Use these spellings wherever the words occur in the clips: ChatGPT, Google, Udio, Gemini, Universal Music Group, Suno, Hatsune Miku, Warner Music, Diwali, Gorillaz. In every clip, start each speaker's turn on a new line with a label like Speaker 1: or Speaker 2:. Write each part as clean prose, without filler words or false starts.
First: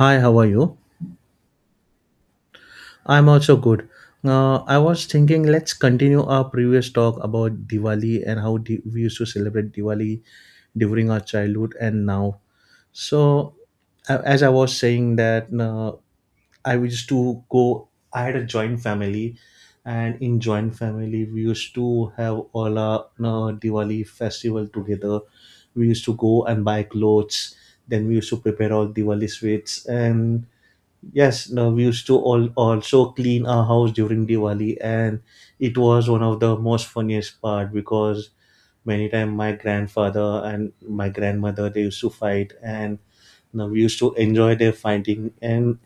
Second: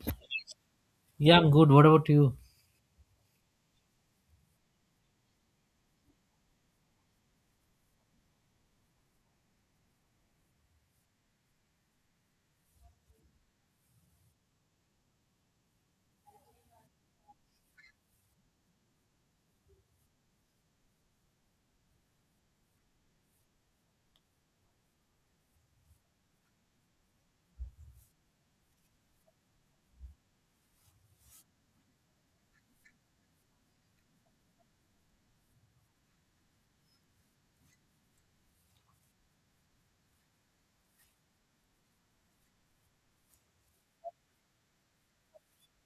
Speaker 1: Hi, how are you?
Speaker 2: Yeah, I'm good. What about you?
Speaker 1: I'm also good. I was thinking, let's continue our previous talk about Diwali and how we used to celebrate Diwali during our childhood and now. So, as I was saying that I used to go. I had a joint family, and in joint family, we used to have all our Diwali festival together. We used to go and buy clothes. Then we used to prepare all Diwali sweets and yes, no, we used to all also clean our house during Diwali, and it was one of the most funniest part because many time my grandfather and my grandmother they used to fight, and you know, we used to enjoy their fighting, and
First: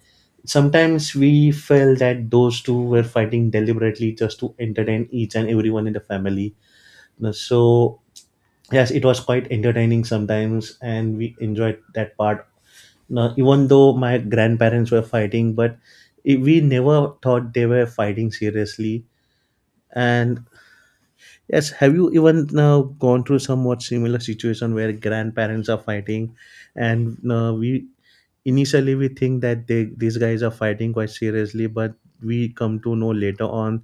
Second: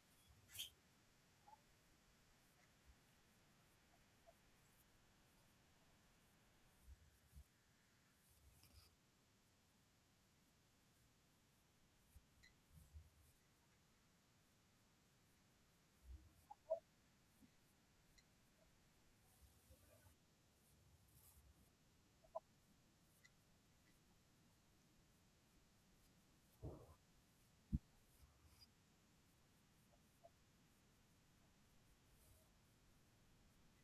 Speaker 1: sometimes we felt that those two were fighting deliberately just to entertain each and everyone in the family. You know, so yes, it was quite entertaining sometimes, and we enjoyed that part now, even though my grandparents were fighting, but we never thought they were fighting seriously. And yes, have you even now gone through somewhat similar situation where grandparents are fighting, and we initially we think that they these guys are fighting quite seriously, but we come to know later on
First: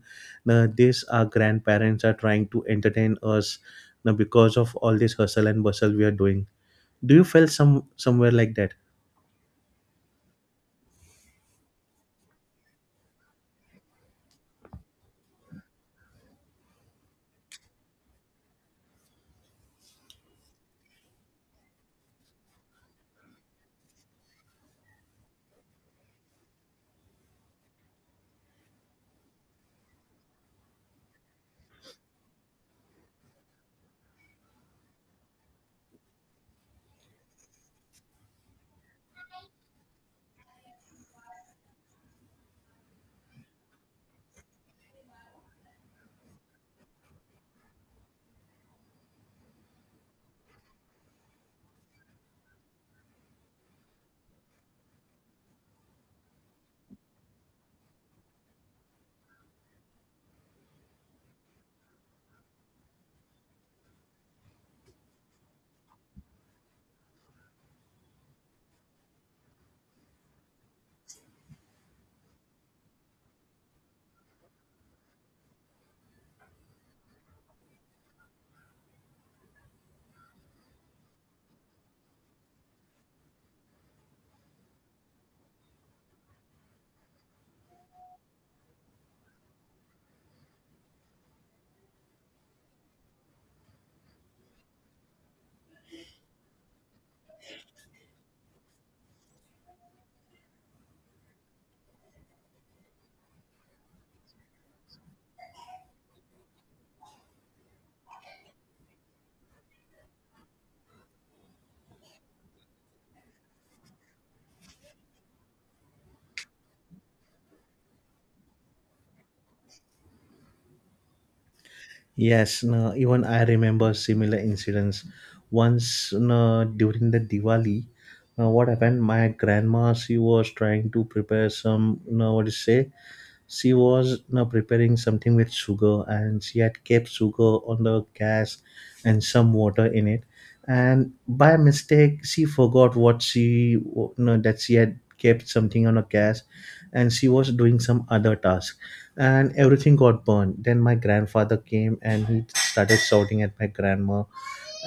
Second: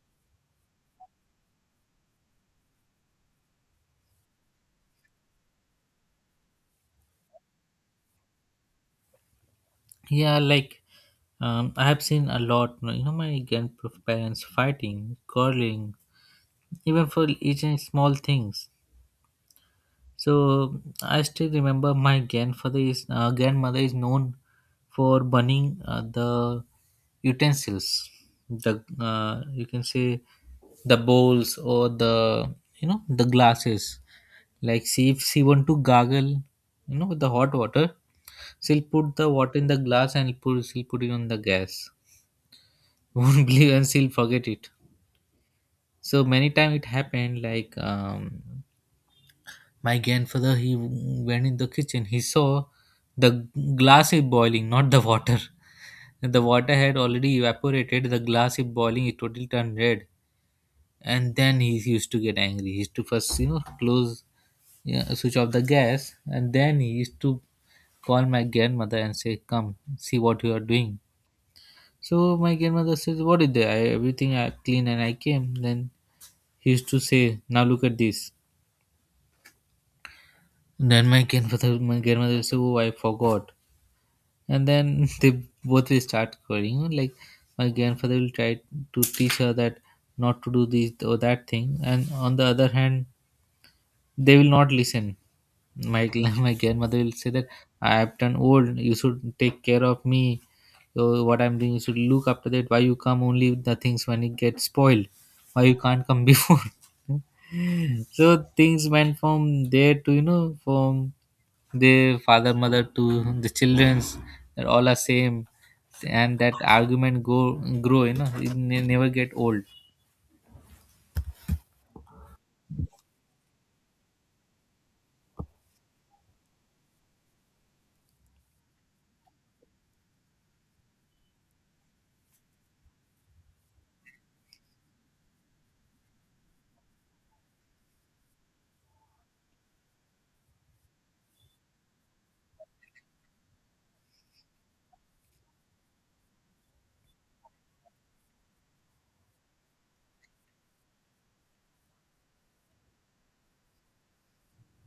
Speaker 1: this our grandparents are trying to entertain us because of all this hustle and bustle we are doing. Do you feel somewhere like that?
Speaker 2: Yeah, like I have seen a lot. You know, my grandparents fighting, quarreling, even for each and small things. So I still remember my grandfather is grandmother is known for burning the utensils, the you can say the bowls or the you know the glasses. Like, see, if she want to gargle, you know, with the hot water, she'll put the water in the glass and put she'll put it on the gas. Won't believe, and she'll forget it. So many times it happened like my grandfather, he went in the kitchen. He saw the glass is boiling, not the water. The water had already evaporated. The glass is boiling. It totally turned red. And then he used to get angry. He used to first, you know, close, yeah, switch off the gas, and then he used to call my grandmother and say, "Come, see what you are doing." So my grandmother says, "What is there? I, everything I clean and I came." Then he used to say, "Now look at this." Then my grandmother said, "Oh, I forgot." And then they both will start quarreling, like my grandfather will try to teach her that not to do this or that thing, and on the other hand they will not listen. My my grandmother will say that I have turned old, you should take care of me. So what I'm doing, you should look after that. Why you come only with the things when it gets spoiled? Why you can't come before? So things went from there to, you know, from their father mother to the childrens, that all are same. And that argument, go grow, you know, it never get old.
Speaker 1: Yes, no, even I remember similar incidents. Once no, during the Diwali, what happened? My grandma, she was trying to prepare some, no, what do you say? She was, you know, preparing something with sugar and she had kept sugar on the gas and some water in it, and by mistake she forgot what she, you know, that she had kept something on a gas and she was doing some other task, and everything got burned. Then my grandfather came and he started shouting at my grandma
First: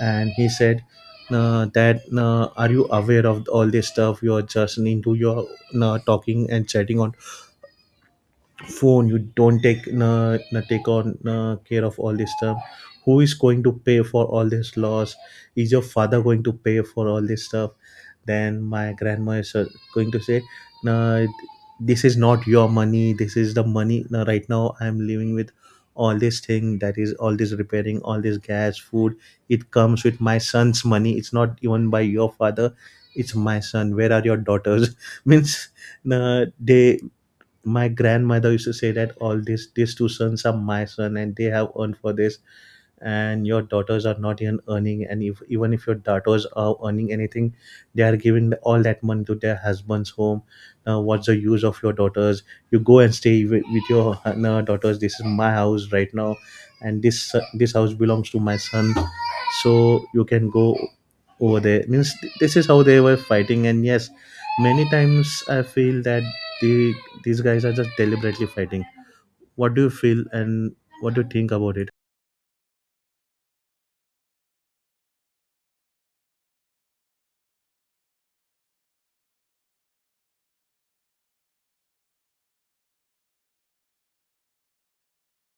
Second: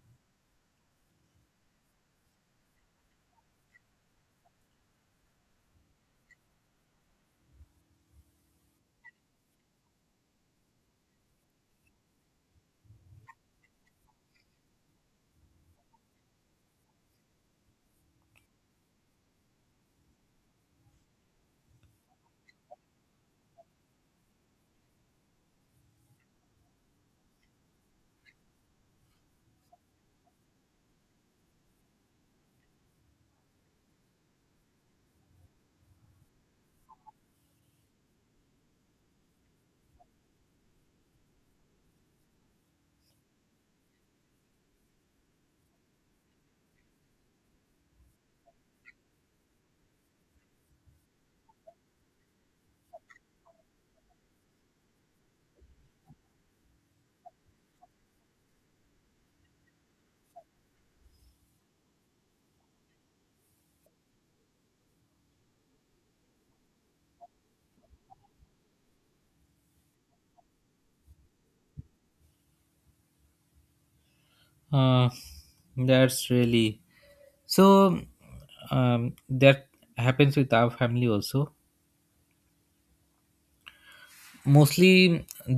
Speaker 1: and he said that are you aware of all this stuff? You're just into your talking and chatting on phone. You don't take na, na take on na, care of all this stuff. Who is going to pay for all this loss? Is your father going to pay for all this stuff? Then my grandma is going to say no, this is not your money, this is the money. No, right now I'm living with all this thing, that is all this repairing, all this gas, food, it comes with my son's money. It's not even by your father. It's my son. Where are your daughters? Means no, they, my grandmother used to say that all these two sons are my son and they have earned for this, and your daughters are not even earning, and if even if your daughters are earning anything, they are giving all that money to their husband's home. Now what's the use of your daughters? You go and stay with your no, daughters. This is my house right now, and this this house belongs to my son, so you can go over there. Means this is how they were fighting, and yes, many times I feel that the these guys are just deliberately fighting. What do you feel, and what do you think about it?
Speaker 2: uh, that's really, so that happens with our family also, mostly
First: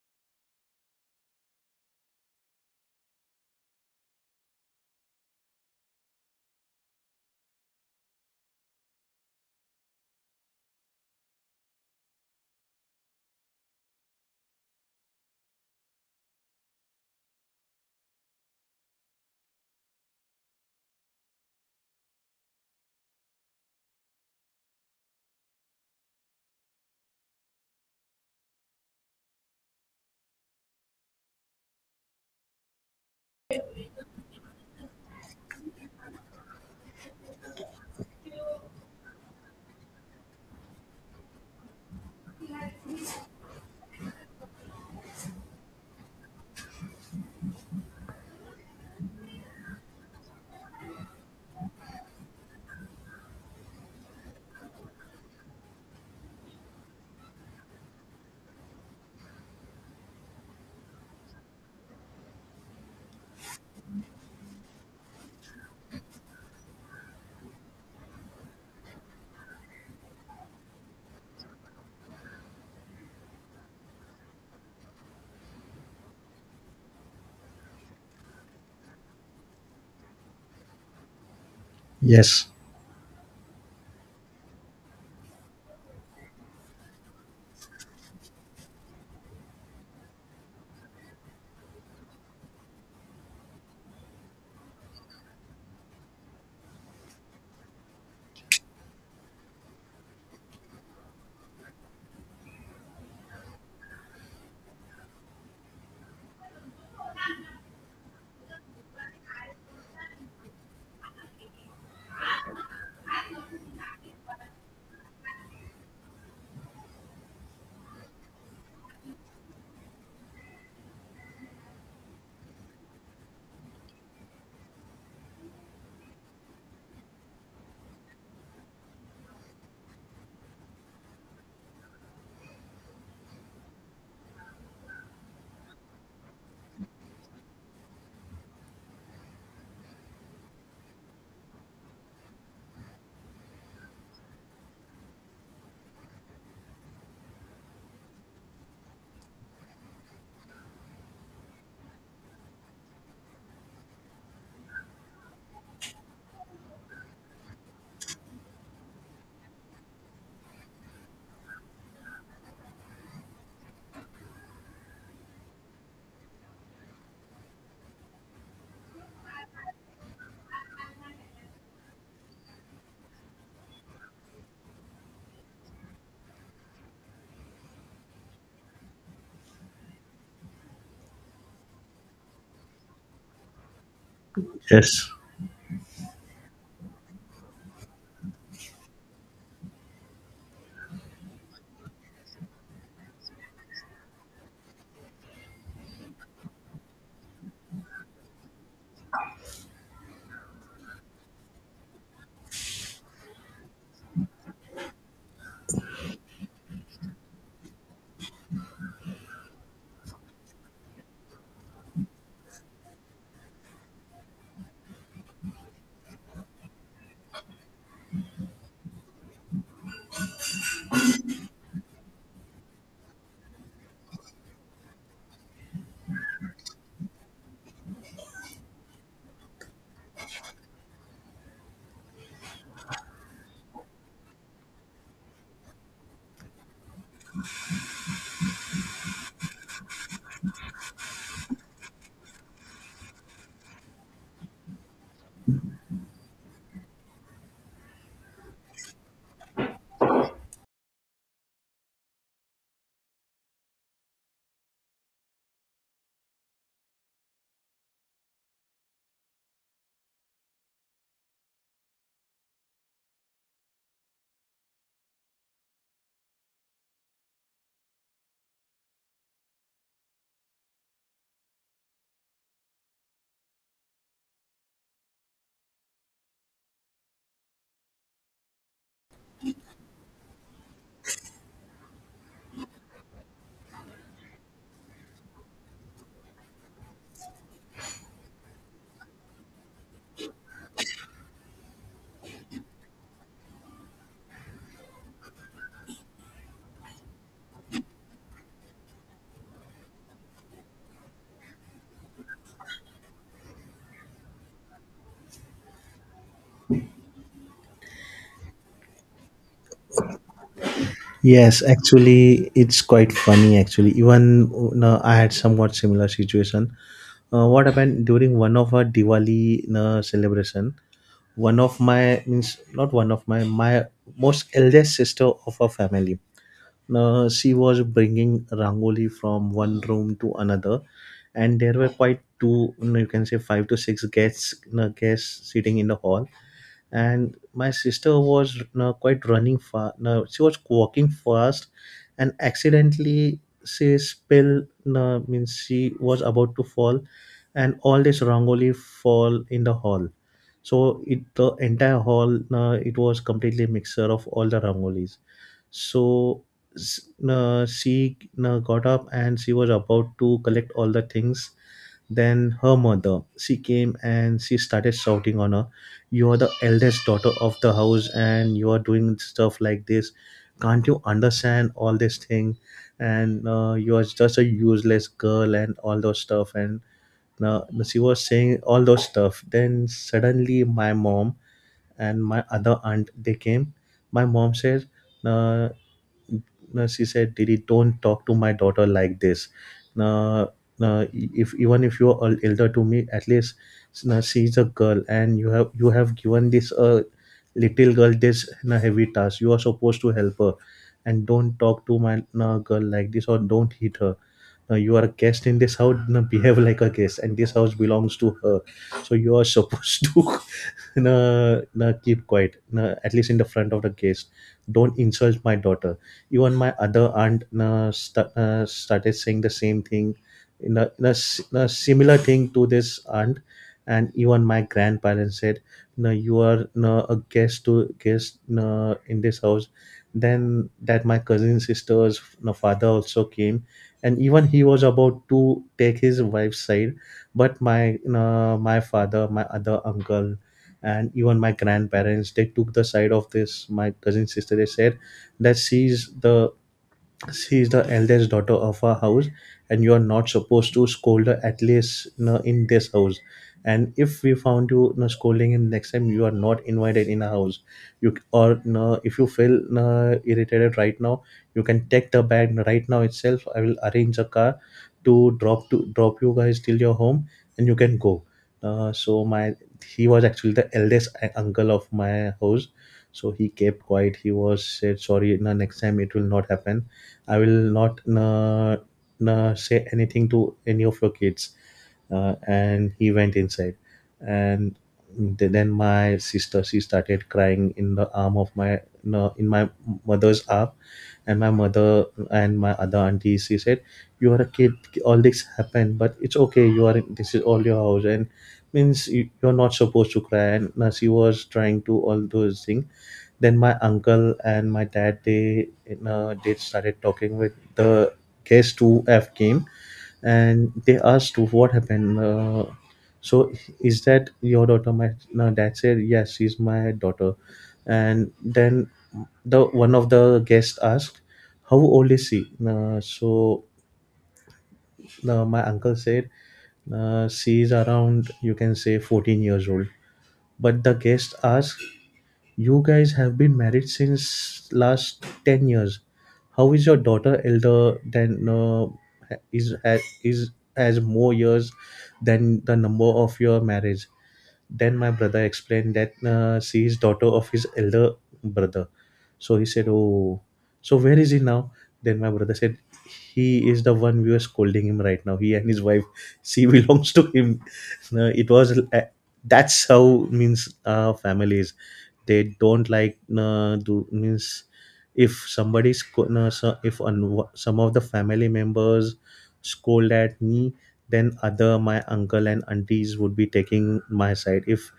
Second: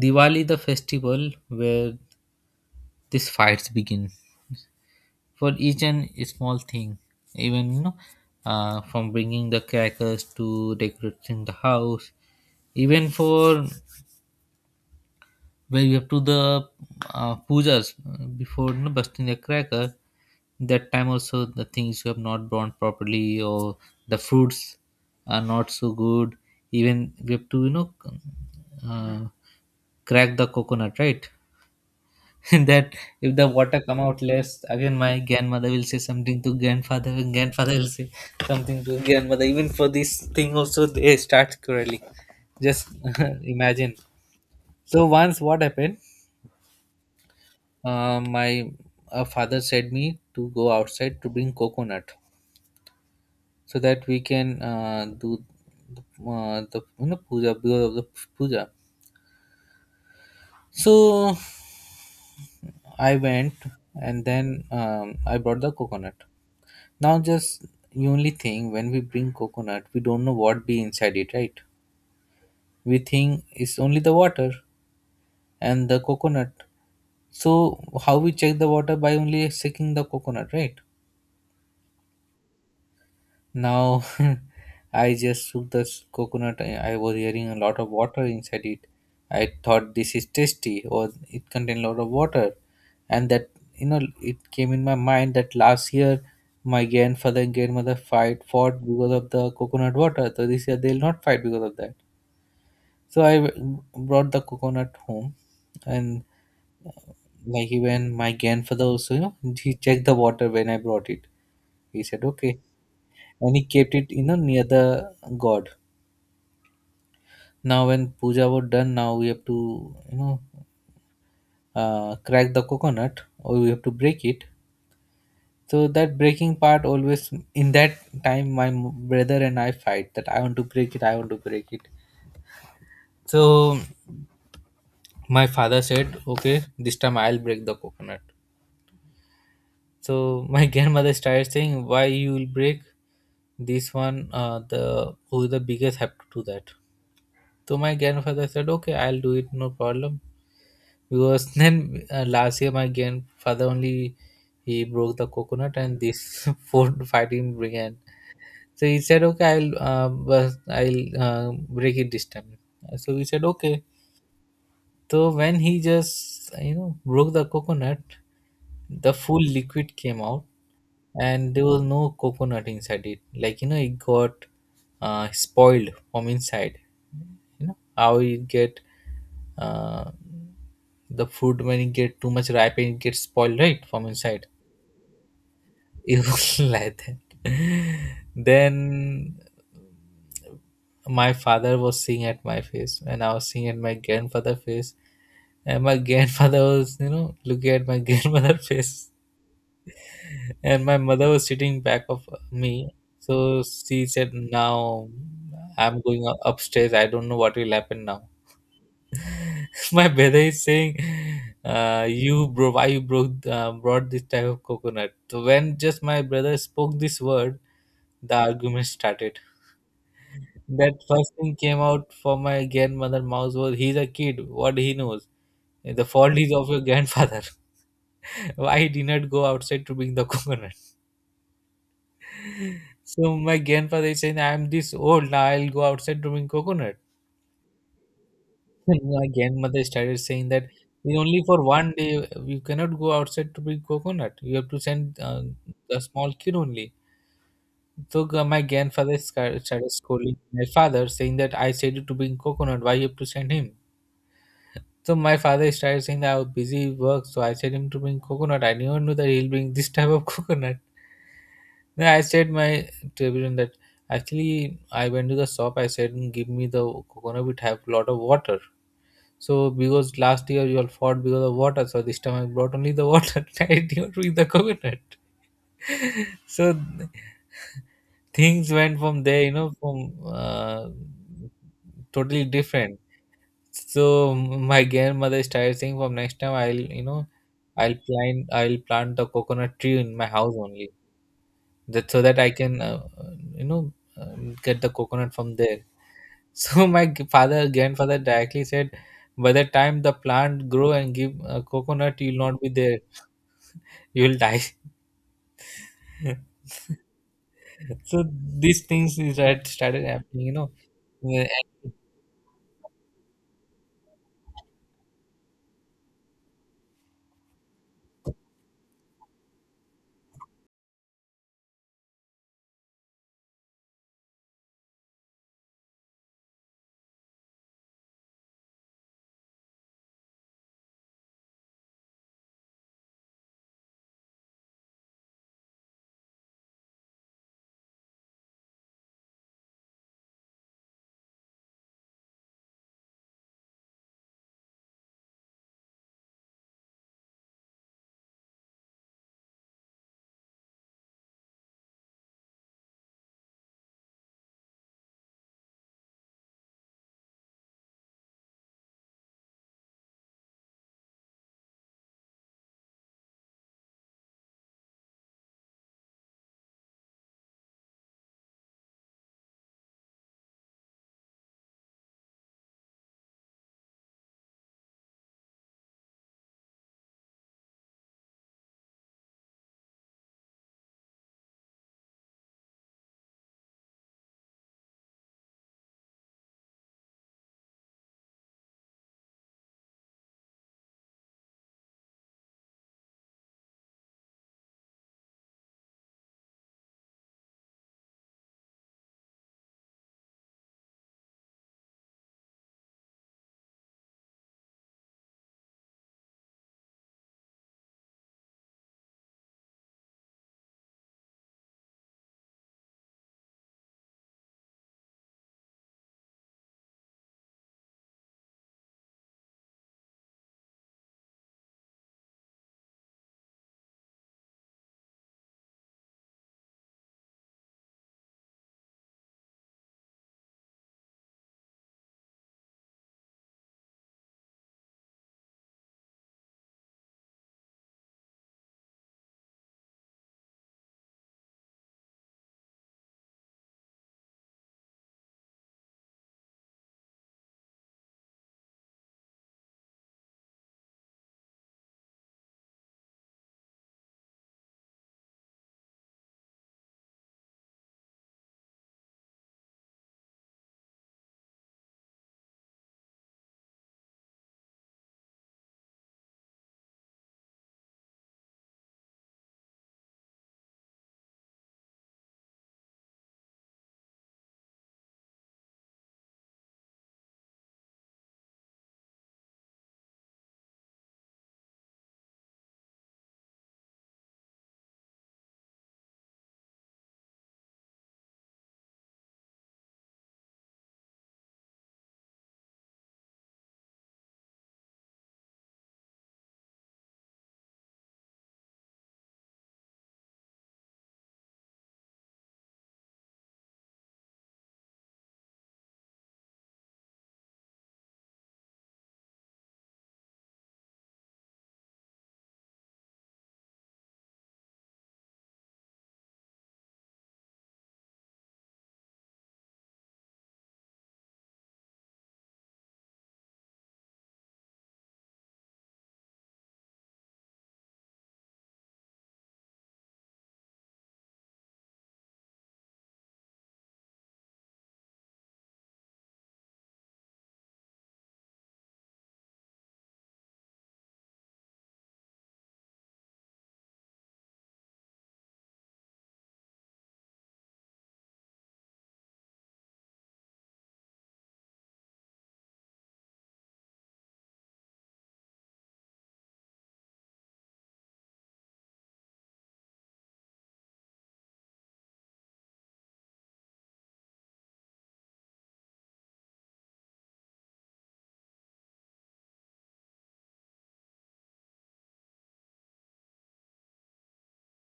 Speaker 2: Diwali, the festival where these fights begin for each and small thing. Even, you know, from bringing the crackers to decorating the house, even for where you have to the pujas before, you know, busting the cracker. That time also the things you have not drawn properly, or the fruits are not so good. Even we have to, you know, uh, crack the coconut, right? And that, if the water come out less, again my grandmother will say something to grandfather, and grandfather will say something to grandmother. Even for this thing also, they start quarreling. Just imagine. So once what happened, my father said me to go outside to bring coconut so that we can do the, the you know puja because of the puja. So I went, and then I brought the coconut. Now, just the only thing, when we bring coconut, we don't know what be inside it, right? We think it's only the water and the coconut. So how we check the water, by only checking the coconut, right?
Speaker 1: Yes.
Speaker 2: Now, I just took the coconut. I was hearing a lot of water inside it. I thought, this is tasty, or it contained a lot of water. And that, you know, it came in my mind that last year my grandfather and grandmother fight fought because of the coconut water. So this year they'll not fight because of that. So I brought the coconut home, and uh, like, even my grandfather also, you know, he checked the water when I brought it. He said, okay, and he kept it, you know, near the god. Now when puja was done, now we have to, you know, crack the coconut, or we have to break it. So that breaking part, always in that time my brother and I fight, that I want to break it, I want to break it. So my father said, okay, this time I'll break the coconut. So my grandmother started saying, why you will break this one? The, who is the biggest have to do that. So my grandfather said, okay, I'll do it, no problem, because then last year my grandfather only, he broke the coconut, and this food fighting began. So he said, okay, I'll break it this time. So we said, okay. So when he just, you know, broke the coconut, the full liquid came out, and there was no coconut inside it, like, you know, it got spoiled from inside. You know how it get, uh, the fruit when it get too much ripe, and it gets spoiled right from inside.
Speaker 1: Yes.
Speaker 2: It was like that. Then my father was seeing at my face, and I was seeing at my grandfather face, and my grandfather was, you know, looking at my grandmother face, and my mother was sitting back of me, so she said, now I'm going upstairs, I don't know what will happen now. My brother is saying, you, bro, why you broke brought this type of coconut? So when just my brother spoke this word, the argument started. That first thing came out for my grandmother mouth was, he's a kid, what he knows? The fault is of your grandfather. Why he did not go outside to bring the coconut? So my grandfather is saying, I'm this old, now I'll go outside to bring coconut. And my grandmother started saying that, "It's only for one day you cannot go outside to bring coconut. You have to send a small kid only." So my grandfather started scolding my father, saying that I said you to bring coconut, why you have to send him? So my father started saying that I was busy with work, so I said him to bring coconut. I never knew that he'll bring this type of coconut. Then I said my, to everyone, that actually I went to the shop. I said, "Mm, give me the coconut. It have lot of water. So because last year you all fought because of water, so this time I brought only the water. I didn't with the coconut." So things went from there, you know, from totally different. So my grandmother started saying, from next time I'll, you know, I'll plant the coconut tree in my house only, that, so that I can, you know, get the coconut from there. So my g- father grandfather directly said, by the time the plant grow and give coconut, you'll not be there. You'll die. So these things is that started happening, you know. Yeah,
Speaker 1: Yes, actually, it's quite funny. Actually, even no, I had somewhat similar situation. What happened during one of our Diwali celebration? One of my means not one of my my most eldest sister of our family. She was bringing rangoli from one room to another, and there were quite two, you know, you can say five to six guests, you know, guests sitting in the hall, and my sister was, you know, quite running fast. No, she was walking fast, and accidentally she spilled. No, means she was about to fall, and all this rangoli fall in the hall. So it the entire hall. No, it was completely mixture of all the rangolis. So she got up and she was about to collect all the things. Then her mother, she came and she started shouting on her, "You are the eldest daughter of the house, and you are doing stuff like this. Can't you understand all this thing? And you are just a useless girl, and all those stuff." And she was saying all those stuff. Then suddenly, my mom and my other aunt they came. My mom said, uh, no, she said, Didi, don't talk to my daughter like this. No, no, if even if you're elder to me, at least no, she's a girl, and you have given this little girl this no, heavy task. You are supposed to help her, and don't talk to my no, girl like this, or don't hit her. No, you are a guest in this house. No, behave like a guest, and this house belongs to her, so you are supposed to no, no, keep quiet. No, at least in the front of the guest. Don't insult my daughter. Even my other aunt started saying the same thing in a, in, a, in a similar thing to this aunt, and even my grandparents said no, you are no a guest to guest no in this house. Then that my cousin sister's no father also came, and even he was about to take his wife's side, but my no my father, my other uncle, and even my grandparents they took the side of this my cousin sister. They said that sees the she is the eldest daughter of our house, and you are not supposed to scold her at least, you know, in this house, and if we found you, you know, scolding him next time, you are not invited in our house. You or, you know, if you feel, you know, irritated right now, you can take the bag right now itself. I will arrange a car to drop you guys till your home, and you can go. So my he was actually the eldest uncle of my house, so he kept quiet. He was said sorry, no, next time it will not happen. I will not say anything to any of your kids. And he went inside. And then my sister, she started crying in the arm of my, no, in my mother's arm. And my mother and my other auntie, she said, you are a kid, all this happened, but it's okay. You are, in, this is all your house. And means you're not supposed to cry. And she was trying to all those things. Then my uncle and my dad they started talking with the guest who have came, and they asked what happened. So is that your daughter? My no, dad said yes, she's my daughter. And then the one of the guests asked, "How old is she?" My uncle said, "She is around you can say 14 years old." But the guest asked, you guys have been married since last 10 years. How is your daughter elder than is ha- is has more years than the number of your marriage? Then my brother explained that she is daughter of his elder brother. So he said, "Oh, so where is he now?" Then my brother said, "He is the one we are scolding him right now. He and his wife, she belongs to him." It was that's how means family is, they don't like do means, if somebody's co- no, so if some of the family members scold at me, then other my uncle and aunties would be taking my side. If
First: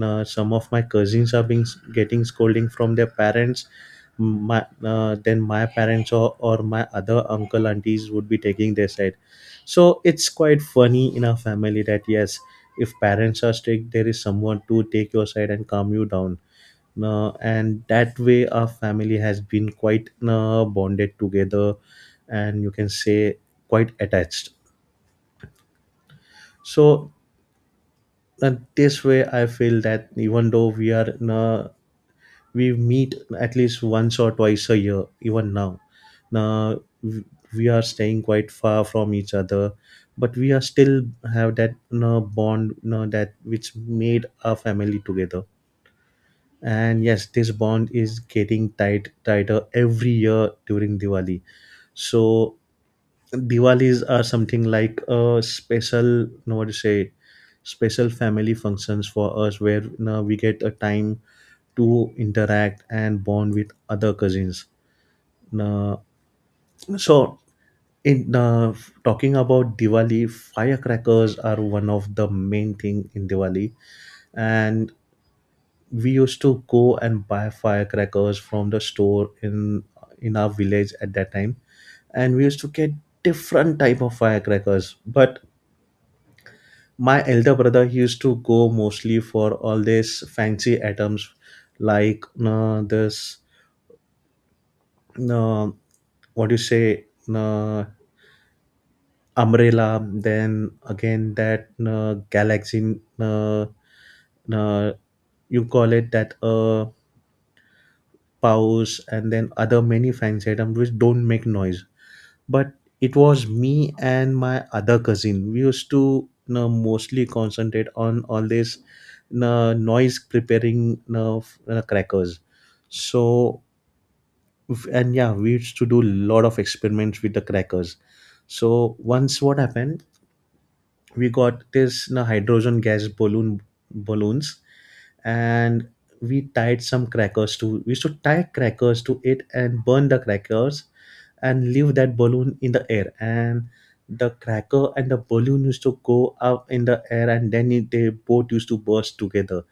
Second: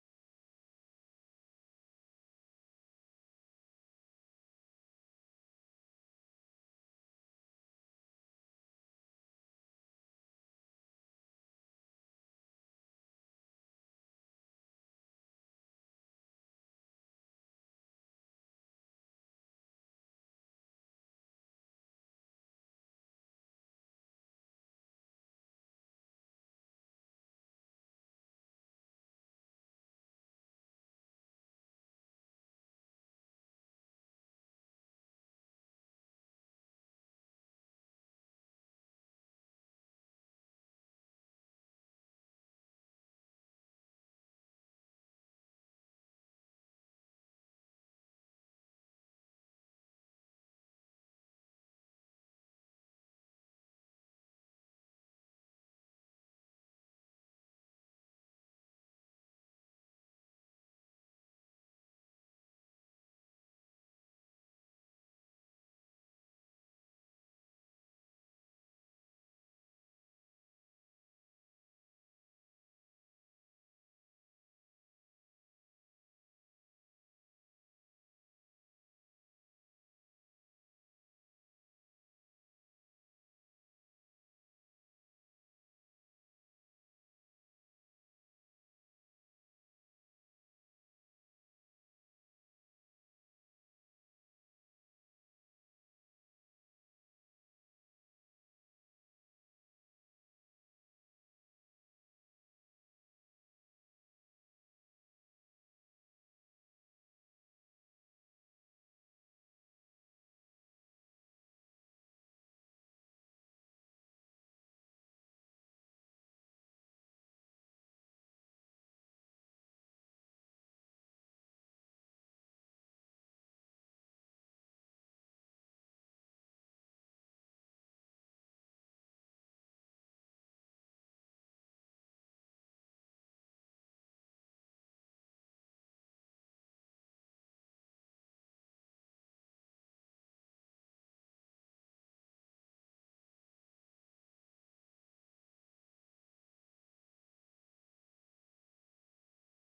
Speaker 1: some of my cousins are being getting scolding from their parents, my then my parents or my other uncle aunties would be taking their side. So it's quite funny in our family that, yes, if parents are strict, there is someone to take your side and calm you down. And that way our family has been quite bonded together, and you can say quite attached. So this way I feel that, even though we are we meet at least once or twice a year. Even now, w- we are staying quite far from each other, but we are still have that you bond, you know, that which made our family together. And yes, this bond is getting tighter every year during Diwali. So Diwalis are something like a special, you know, what to say, special family functions for us where, you know, we get a time to interact and bond with other cousins. Now, so in talking about Diwali, firecrackers are one of the main thing in Diwali. And we used to go and buy firecrackers from the store in our village at that time, and we used to get different type of firecrackers. But my elder brother, he used to go mostly for all these fancy items like this uh, what do you say, uh, umbrella, then again that galaxy, uh, you call it that Paus, and then other many fancy items which don't make noise. But it was me and my other cousin. We used to, you know, mostly concentrate on all this, you know, noise preparing, crackers. So and yeah, we used to do a lot of experiments with the crackers. So once what happened, we got this, you know, hydrogen gas balloons, and we tied some crackers to we used to tie crackers to it and burn the crackers and leave that balloon in the air. And the cracker and the balloon used to go up in the air, and then they both used to burst together,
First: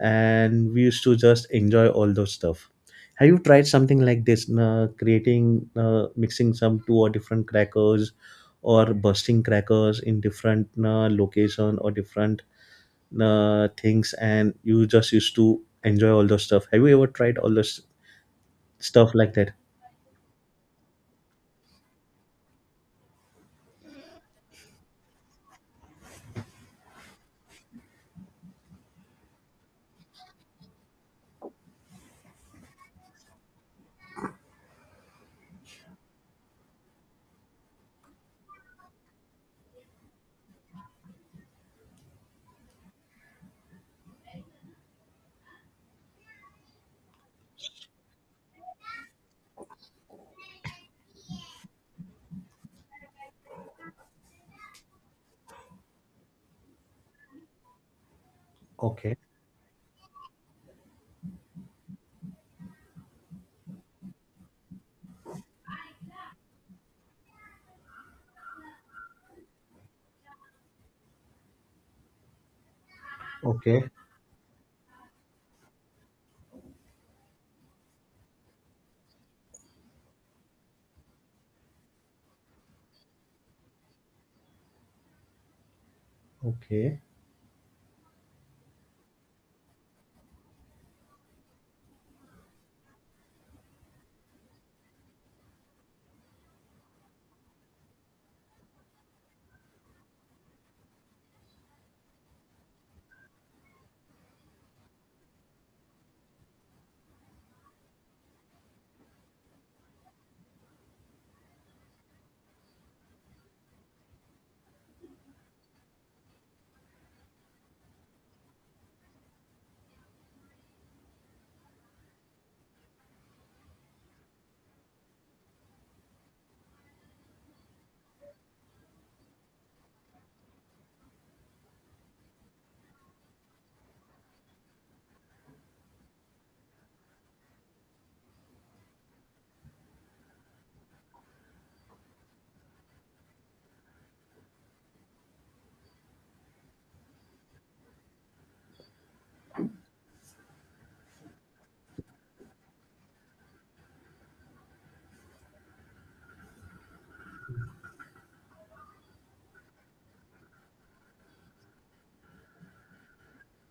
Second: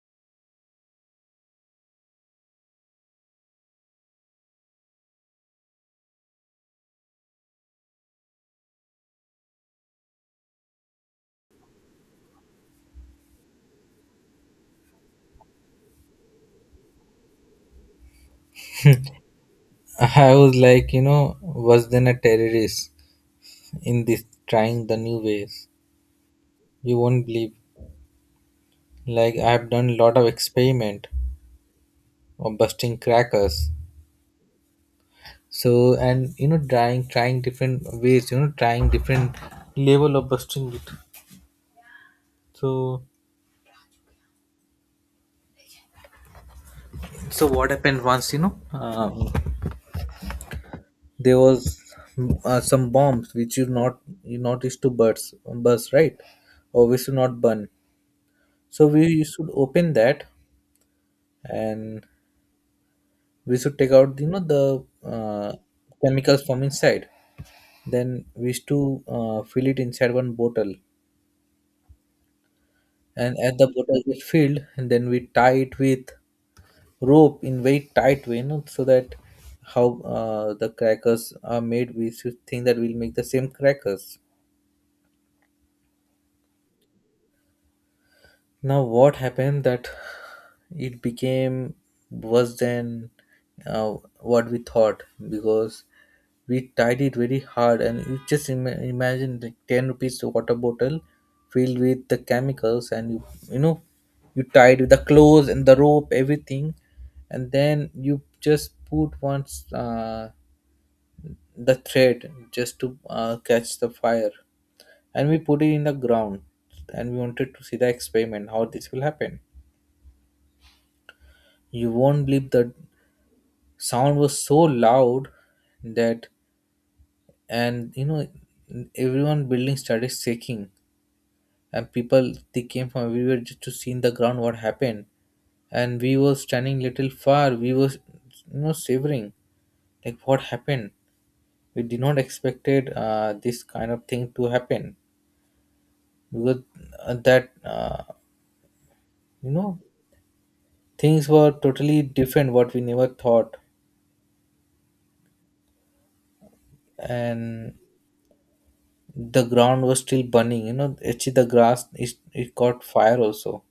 Speaker 1: and we used to just enjoy all those stuff. Have you tried something like this, creating, mixing some two or different crackers, or bursting crackers in different location or different things, and you just used to enjoy all those stuff? Have you ever tried all those stuff like that?
Speaker 2: and I was like, you know, worse than a terrorist in this, trying the new ways. You won't believe. Like, I have done a lot of experiment of busting crackers. So, and, you know, trying different ways, you know, trying different level of busting it. So, so what happened once, you know, there was some bombs which you not used to burst, right, or we should not burn. So we
Speaker 1: Okay.
Speaker 2: used to open that, and we should take out, you know, the chemicals from inside. Then we used to fill it inside one bottle. And as the
Speaker 1: Okay.
Speaker 2: bottle is filled, and then we tie it with rope in very tight way, you know, so that how the crackers are made, we should think that we'll make the same crackers.
Speaker 1: Okay.
Speaker 2: Now, what happened that it became worse than what we thought, because we tied it very hard. And you just imagine the 10 rupees water bottle filled with the chemicals, and you know, you tied with the clothes and the rope, everything, and then you just put one uh, the thread just to catch the fire, and we put it in the ground. And we wanted to see the experiment, how this will happen. You won't believe, the sound was so loud that, and, you know, everyone building started shaking. And people, they came from everywhere just to see in the ground what happened. And we were standing little far, we were, you know, shivering, like, what happened? We did not expected this kind of thing to happen, because that you know, things were totally different what we never thought. And the ground was still burning, you know. Actually, the grass is, it got fire also.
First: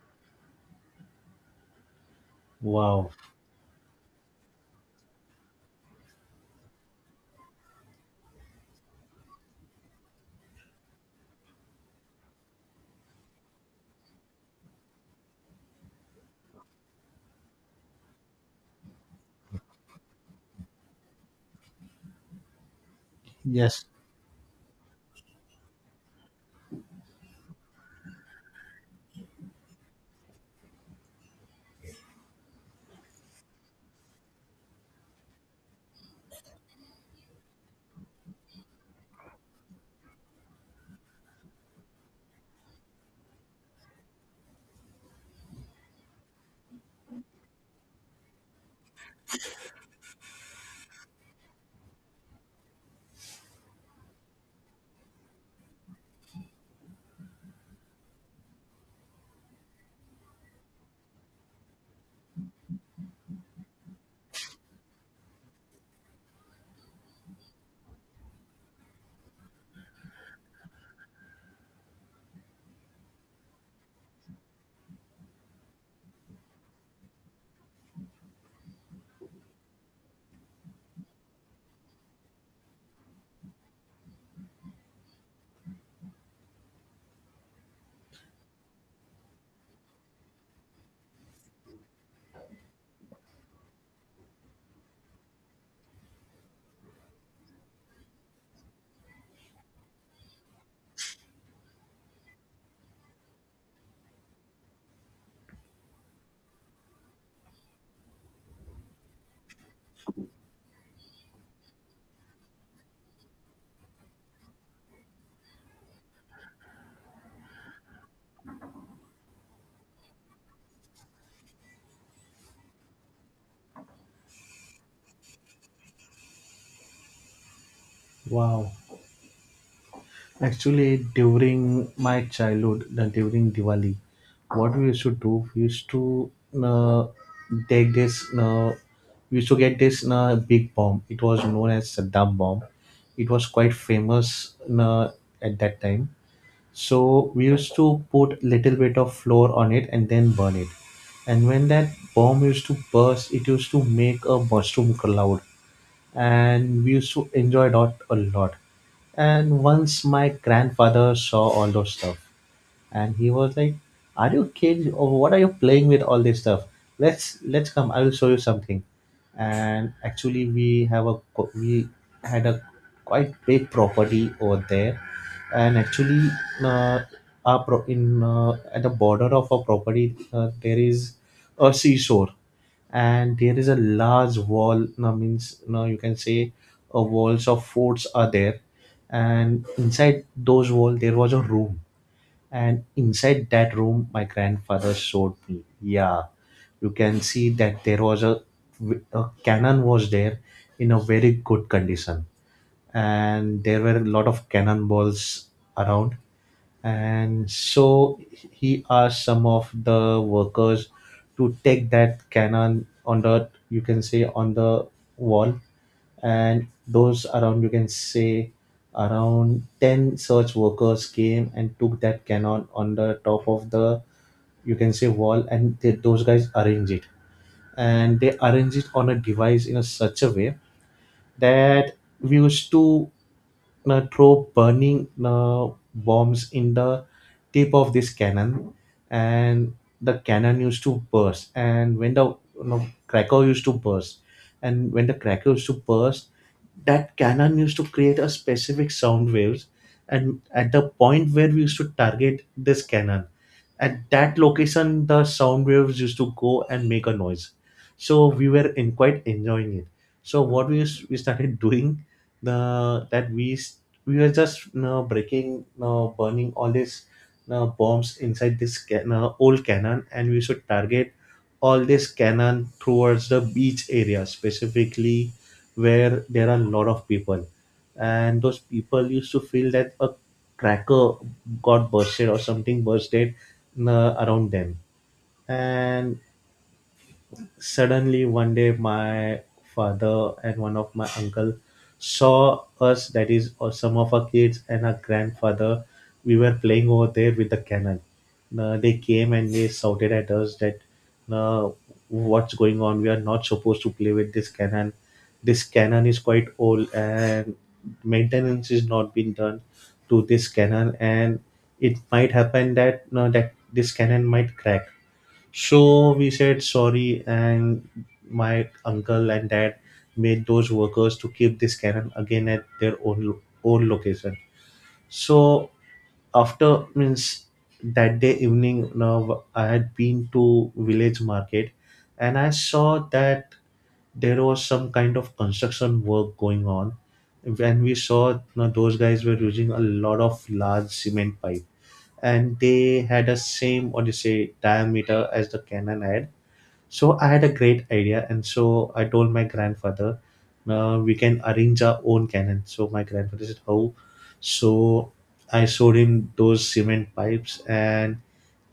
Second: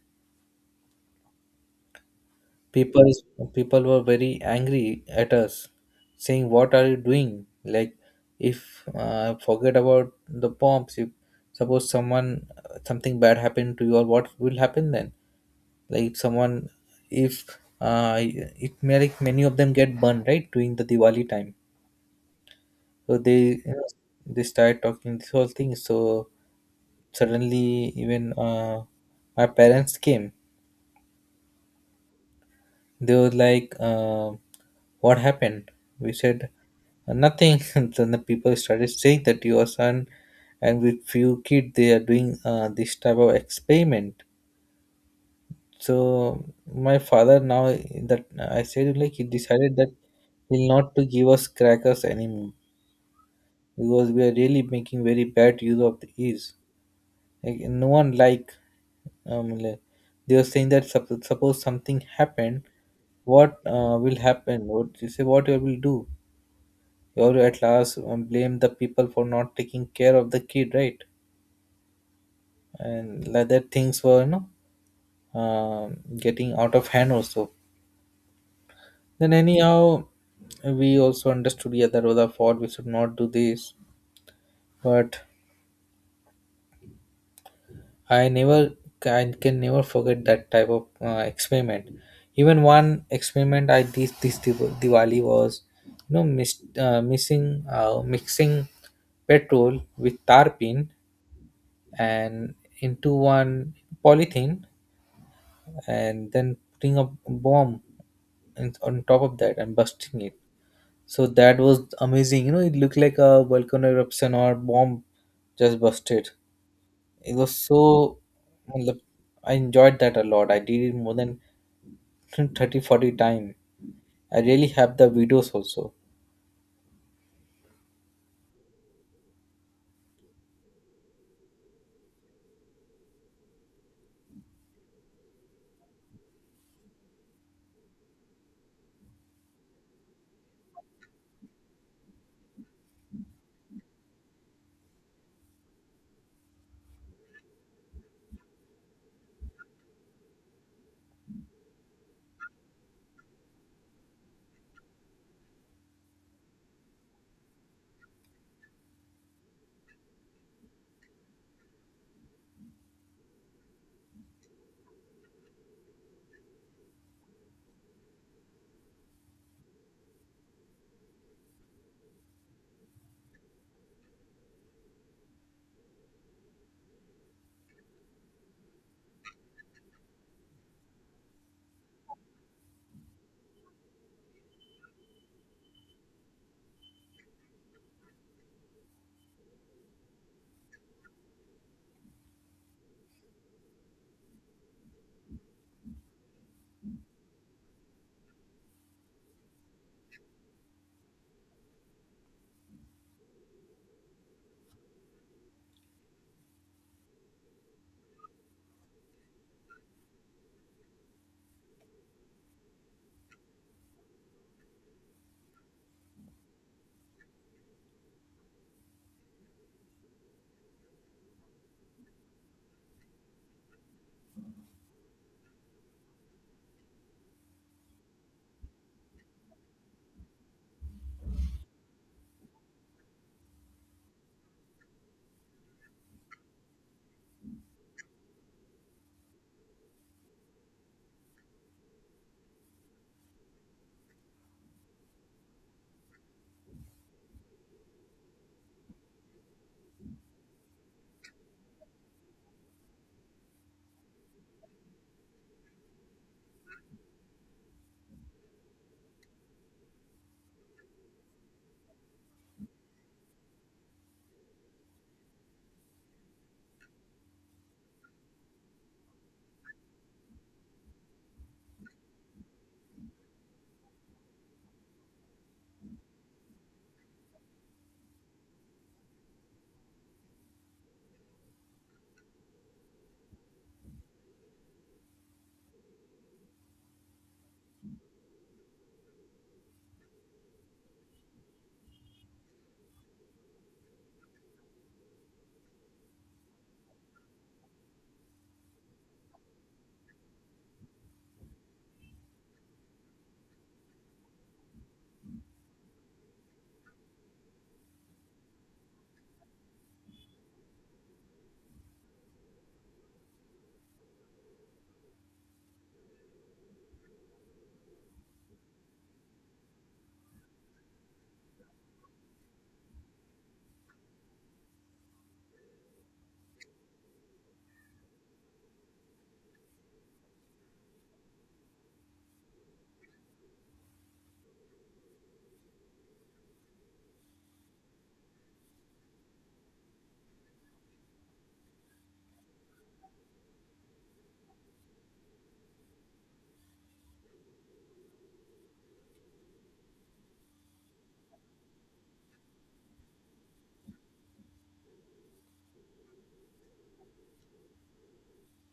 Speaker 2: People
Speaker 1: Wow.
Speaker 2: is, people were very angry at us, saying, what are you doing? Like, if forget about the bombs, if suppose someone, something bad happened to you, or what will happen then? Like, someone, if it may, like many of them get burned right during the Diwali time. So they, you
Speaker 1: Yes.
Speaker 2: know, they start talking this whole thing. So suddenly, even my parents came. They were like, what happened? We said nothing. And then the people started saying that your son, and with few kids, they are doing this type of experiment. So my father, now that I said, like, he decided that he'll not to give us crackers anymore, because we are really making very bad use of these. Like, no one, like, they were saying that, suppose something happened, what will happen? What you say? What you will do? You have at last, blame the people for not taking care of the kid, right? And like that, things were, you know, getting out of hand also. Then, anyhow, we also understood, yeah, that was our fault, we should not do this. But I never can can never forget that type of experiment. Even one experiment I did this Diwali was, you know, mis- missing mixing petrol with tarpaulin and into one polythene, and then putting a bomb in, on top of that, and busting it. So that was amazing. You know, it looked like a volcano eruption or bomb just busted. It was so, matlab, I enjoyed that a lot. I did it more than 30, 40 times. I really have the videos also.
Speaker 1: Wow. Actually, during my childhood, during Diwali, what we used to do, we used to uh, take this, we used to get this big bomb. It was known as Saddam bomb. It was quite famous uh, at that time. So we used to put little bit of flour on it and then burn it. And when that bomb used to burst, it used to make a mushroom cloud, and we used to enjoy that a lot. And once my grandfather saw all those stuff, and he was like, are you kids, or what are you playing with all this stuff? Let's come, I will show you something. And actually, we have a we had a quite big property over there. And actually, uh, our pro- in at the border of our property, there is a seashore, and there is a large wall. Now means, now you can say, walls of forts are there. And inside those walls there was a room, and inside that room my grandfather showed me. Yeah, you can see that there was a cannon was there in a very good condition, and there were a lot of cannonballs around. And so he asked some of the workers to take that cannon on the, you can say, on the wall. And those around, you can say, around 10 search workers came and took that cannon on the top of the, you can say, wall. And those guys arrange it, and they arrange it on a device in a such a way that we used to throw burning bombs in the tip of this cannon. And the cannon used to burst, and when the, you know, cracker used to burst, that cannon used to create a specific sound waves. And at the point where we used to target this cannon, at that location the sound waves used to go and make a noise. So we were in quite enjoying it. So we started doing the that we s- we were just now breaking, now burning all these, now bombs inside this ca- you old cannon. And we should target all this cannon towards the beach area specifically, where there are a lot of people. And those people used to feel that a cracker got bursted or something bursted, you, around them. And suddenly one day my father and one of my uncle saw us, that is or some of our kids and our grandfather, we were playing over there with the cannon. They came and they shouted at us that, uh, what's going on, we are not supposed to play with this cannon, this cannon is quite old and maintenance is not been done to this cannon, and it might happen that, no, that this cannon might crack. So we said sorry, and my uncle and dad made those workers to keep this cannon again at their own own location. So after means that day evening, now I had been to village market, and I saw that there was some kind of construction work going on. When we saw, now those guys were using a lot of large cement pipe, and they had a same, what do you say, diameter as the cannon had. So I had a great idea, and so I told my grandfather, "We can arrange our own cannon." So my grandfather said, "How?" So I showed him those cement pipes, and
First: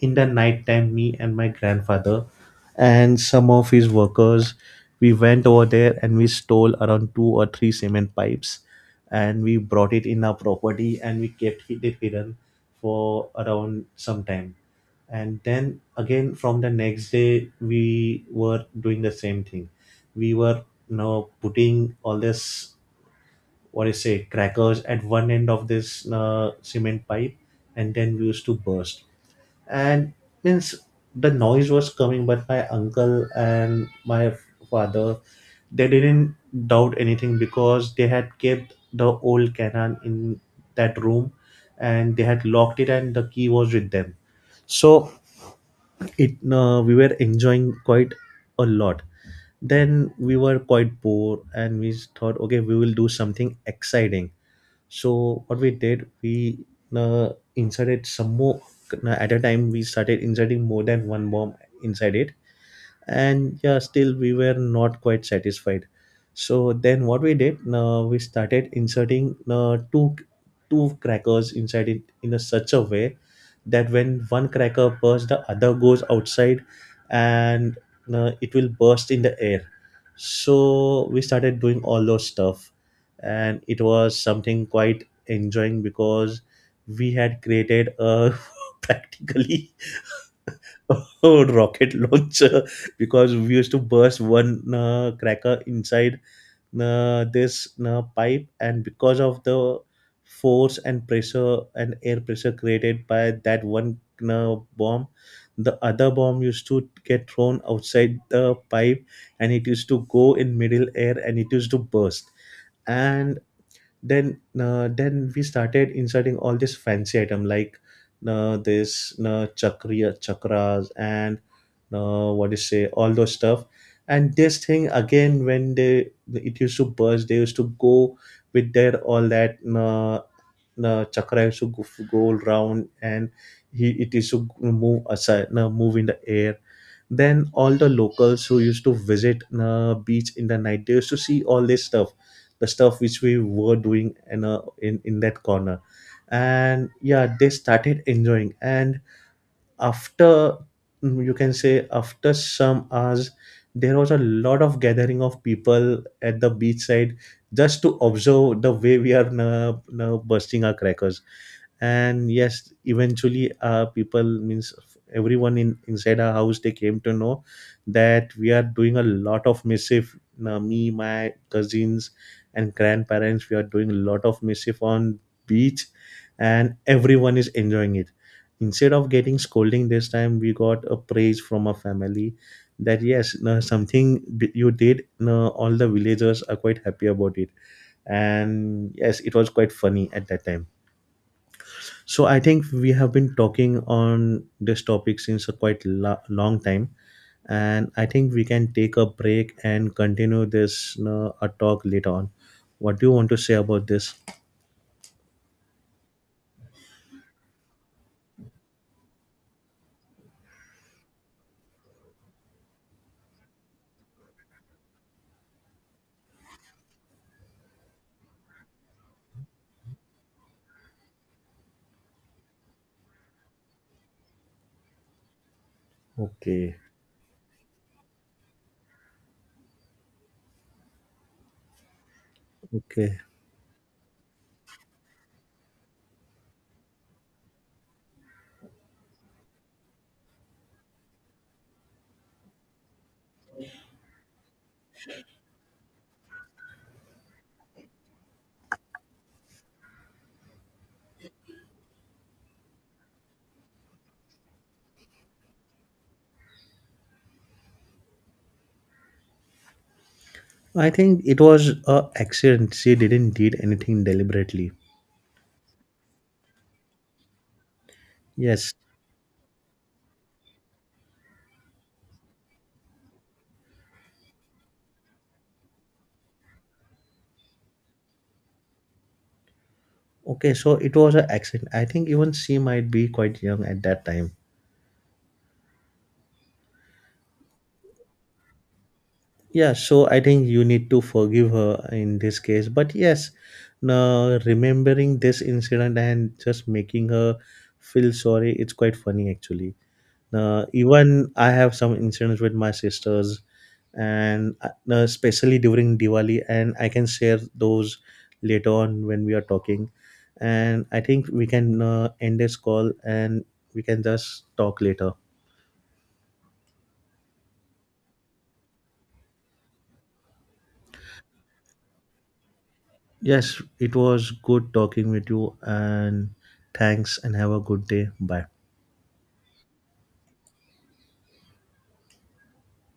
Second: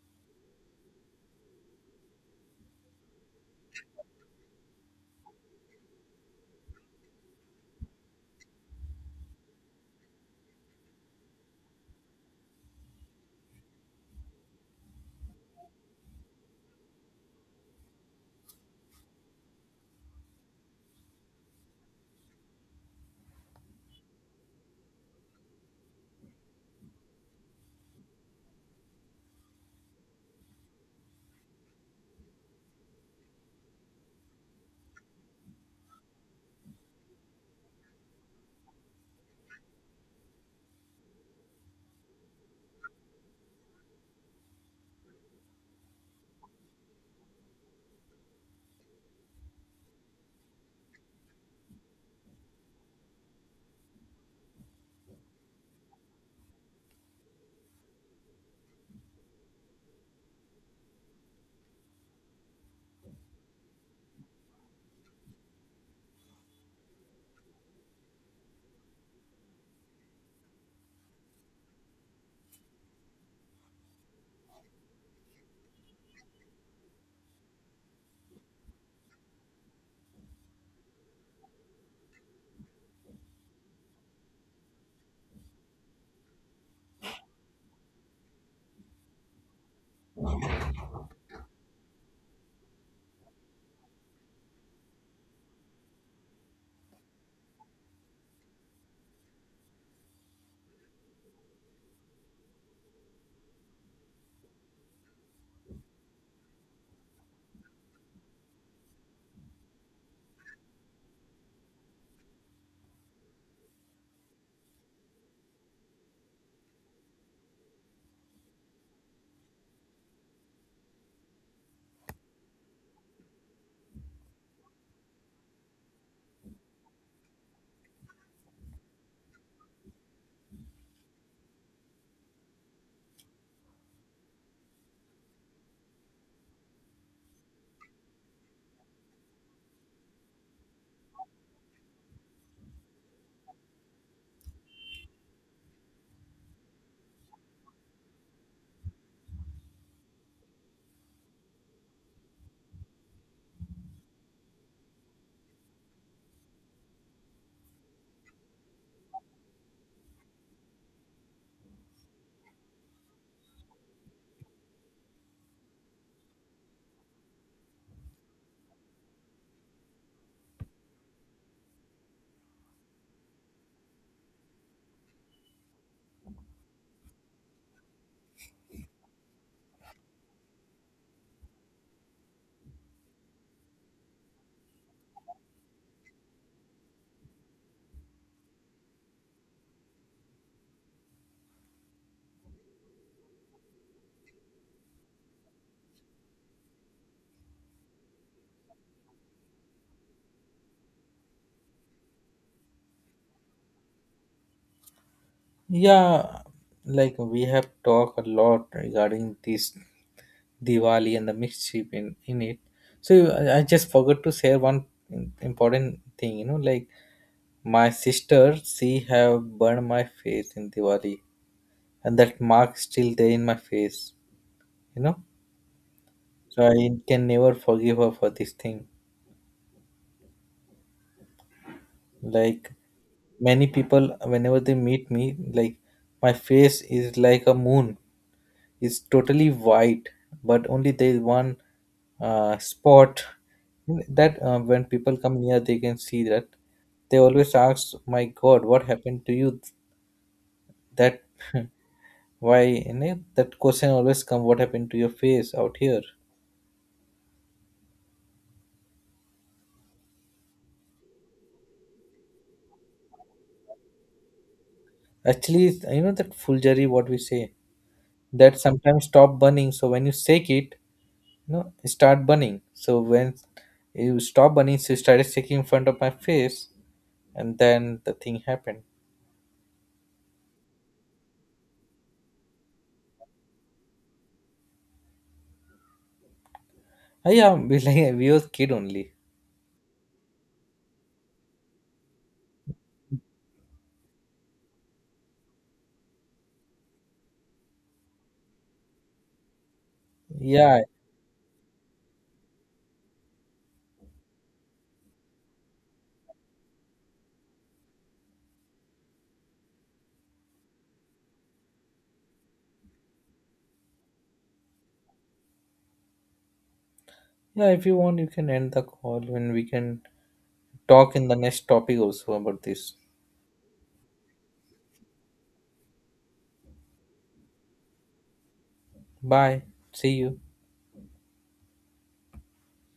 Speaker 1: in the night time, me and my grandfather and some of his workers, we went over there and we stole around two or three cement pipes, and we brought it in our property and we kept it hidden for around some time. And then again from the next day we were doing the same thing. We were, you know, putting all this, what do you say, crackers at one end of this cement pipe, and then we used to burst. And means, the noise was coming, but my uncle and my father, they didn't doubt anything, because they had kept the old cannon in that room, and they had locked it, and the key was with them. So it, we were enjoying quite a lot. Then we were quite bored, and we thought, okay, we will do something exciting. So what we did, we uh, inserted some more, at a time we started inserting more than one bomb inside it. And yeah, still we were not quite satisfied. So then what we did, we started inserting two crackers inside it in a such a way that when one cracker bursts, the other goes outside and it will burst in the air. So we started doing all those stuff. And it was something quite enjoying, because we had created a practically rocket launcher, because we used to burst one cracker inside this pipe, and because of the force and pressure and air pressure created by that one bomb, the other bomb used to get thrown outside the pipe, and it used to go in middle air, and it used to burst. And then we started inserting all this fancy item like this chakriya chakras, and what do you say, all those stuff. And this thing again when they it used to burst, they used to go with their all that chakra used to go round. And he it used to move aside, move in the air. Then all the locals who used to visit beach in the night, they used to see all this stuff, the stuff which we were doing in in that corner. And yeah, they started enjoying. And after, mm, you can say, after some hours, there was a lot of gathering of people at the beach side, just to observe the way we are now bursting our crackers. And yes, eventually people means, everyone in inside our house, they came to know that we are doing a lot of mischief. Me, my cousins and grandparents, we are doing a lot of mischief on beach, and everyone is enjoying it. Instead of getting scolding, this time we got a praise from our family, that, yes, no, something you did, no, all the villagers are quite happy about it. And yes, it was quite funny at that time. So I think we have been talking on this topic since a quite long time, and I think we can take a break and continue this, you know, a talk later on. What do you want to say about this?
Speaker 2: Yeah, like, we have talked a lot regarding this Diwali and the mischief in it. So I just forgot to share one important thing, you know, like, my sister, she have burned my face in Diwali, and that mark still there in my face, you know, so
Speaker 1: Okay,
Speaker 2: I can never forgive her for this thing. Like,
Speaker 1: okay.
Speaker 2: many people, whenever they meet me, like, my face is like a moon, it's totally white, but only there is one spot, that when people come near they can see that. They always ask, my god, what happened to you? That, why, you know, that question always come, what happened to your face out here?
Speaker 1: I think it was a accident. She didn't did anything deliberately.
Speaker 2: Actually, it's, you know, that fulgari, what we say, that
Speaker 1: Yes.
Speaker 2: sometimes stop burning. So when you shake it, you know, it start burning. So when you stop burning, so you started shaking in front of my face, and then the thing happened.
Speaker 1: Okay, so it was an accident. I think even she might be quite young at that time.
Speaker 2: Ah, yeah, we, like, we was kid only.
Speaker 1: Yeah, so I think you need to forgive her in this case. But yes, now remembering this incident and just making her feel sorry, it's quite funny actually. Now,
Speaker 2: Yeah,
Speaker 1: even I have some incidents with my sisters, and now especially during Diwali, and I can share those later on when we are talking. And I think we can end this call, and we can just talk later.
Speaker 2: yeah. If you want, you can end the call, and we can talk in the next topic also about this.
Speaker 1: Yes, it was good talking with you, and thanks, and have a good day. Bye.
Speaker 2: Bye. See you.